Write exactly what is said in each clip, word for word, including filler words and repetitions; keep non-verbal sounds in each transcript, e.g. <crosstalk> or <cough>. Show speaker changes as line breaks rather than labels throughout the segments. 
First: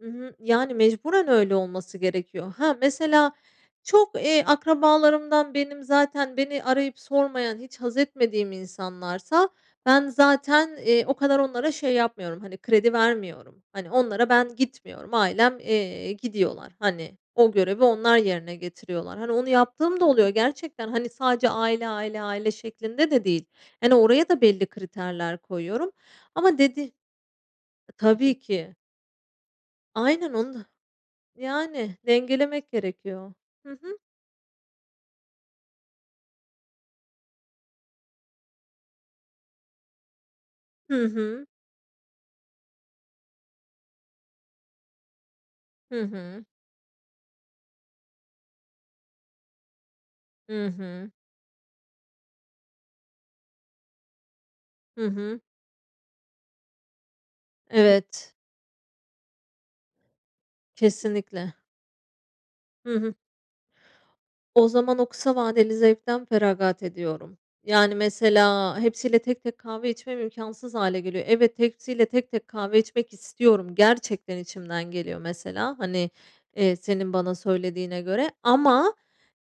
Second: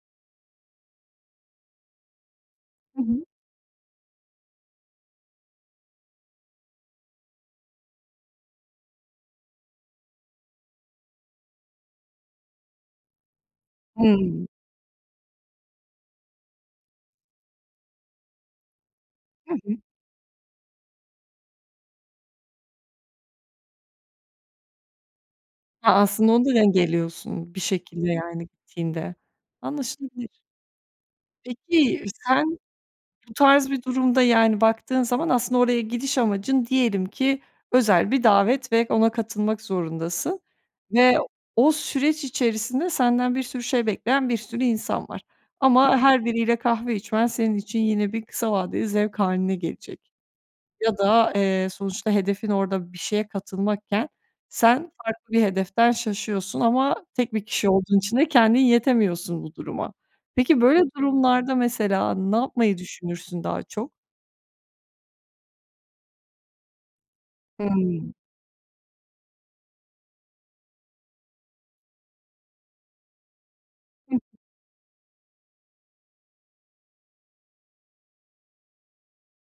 Hı hı, yani, mecburen öyle olması gerekiyor. He,
Hı hı.
mesela çok, eee, akrabalarımdan benim zaten beni arayıp sormayan hiç haz etmediğim insanlarsa ben zaten, eee, o kadar onlara şey yapmıyorum, hani, kredi vermiyorum. Hani, onlara
Hımm.
ben gitmiyorum ailem, eee, gidiyorlar, hani, o görevi onlar yerine getiriyorlar, hani, onu
Hı hı.
yaptığım da oluyor gerçekten, hani, sadece aile, aile, aile şeklinde de değil. Hani, oraya da belli kriterler koyuyorum
A, aslında onu da
ama dedi
dengeliyorsun bir
I
şekilde,
tabii
yani,
ki.
gittiğinde. Anlaşılabilir.
Aynen onu da Yani,
Peki, ııı, sen
dengelemek gerekiyor,
bu tarz
hı
bir
hı.
durumda, yani, baktığın zaman aslında oraya gidiş amacın diyelim ki özel bir davet ve ona katılmak zorundasın
Hı
ve
hı.
o süreç içerisinde senden bir sürü şey bekleyen bir sürü insan var. Ama
Hı
her
hı.
biriyle kahve içmen senin için yine bir kısa vadeli zevk hâline gelecek.
Hı
Ya
hı.
da, eee, sonuçta hedefin orada bir şeye katılmakken sen
Hı
farklı
hı.
bir hedeften şaşıyorsun ama tek bir kişi olduğun için de
Evet.
kendin yetemiyorsun bu duruma. Peki böyle
Kesinlikle.
durumlarda mesela ne yapmayı
Hı hı.
düşünürsün daha çok?
O zaman o kısa vadeli zevkten feragat ediyorum. Yani,
Hımm.
mesela hepsiyle tek tek kahve içmem imkânsız hâle geliyor Evet hepsiyle tek tek kahve içmek istiyorum
Hı hı.
gerçekten içimden geliyor mesela, hani, eee, senin bana söylediğine göre ama,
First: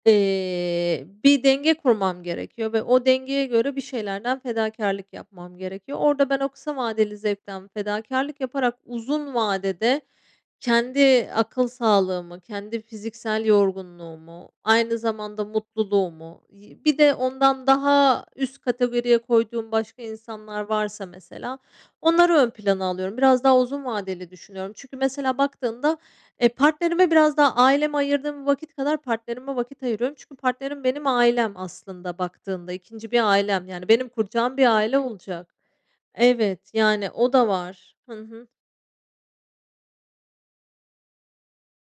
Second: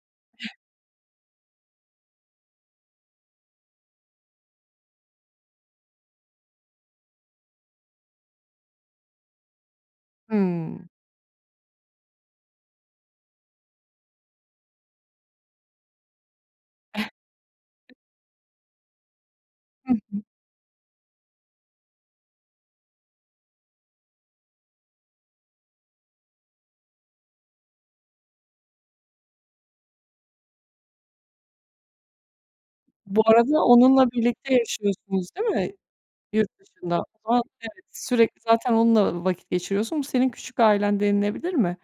eee, bir denge kurmam gerekiyor ve o dengeye göre bir şeylerden fedakârlık yapmam gerekiyor. Orada ben o kısa vadeli zevkten fedakârlık yaparak uzun vadede
Hımm.
kendi akıl sağlığımı, kendi fiziksel yorgunluğumu, aynı zamanda mutluluğumu yi bir de ondan
<chuckles>
daha üst kategoriye koyduğum
Hı
başka
hı.
insanlar varsa mesela onları ön plana alıyorum, biraz daha uzun vadeli düşünüyorum. Çünkü mesela baktığımda, eee, partnerime biraz daha aileme ayırdığım vakit kadar partnerime vakit ayırıyorum Çünkü partnerim benim ailem aslında baktığında ikinci
Bu
bir
arada
ailem, yani, benim
onunla birlikte
kuracağım bir aile
yaşıyorsunuz değil
olacak.
mi
Evet,
yurtdışında? O
yani, o
zaman,
da
evet,
var. Hı
sürekli
hı.
zaten onunla vakit geçiriyorsun. Bu senin "küçük ailen" denilebilir mi?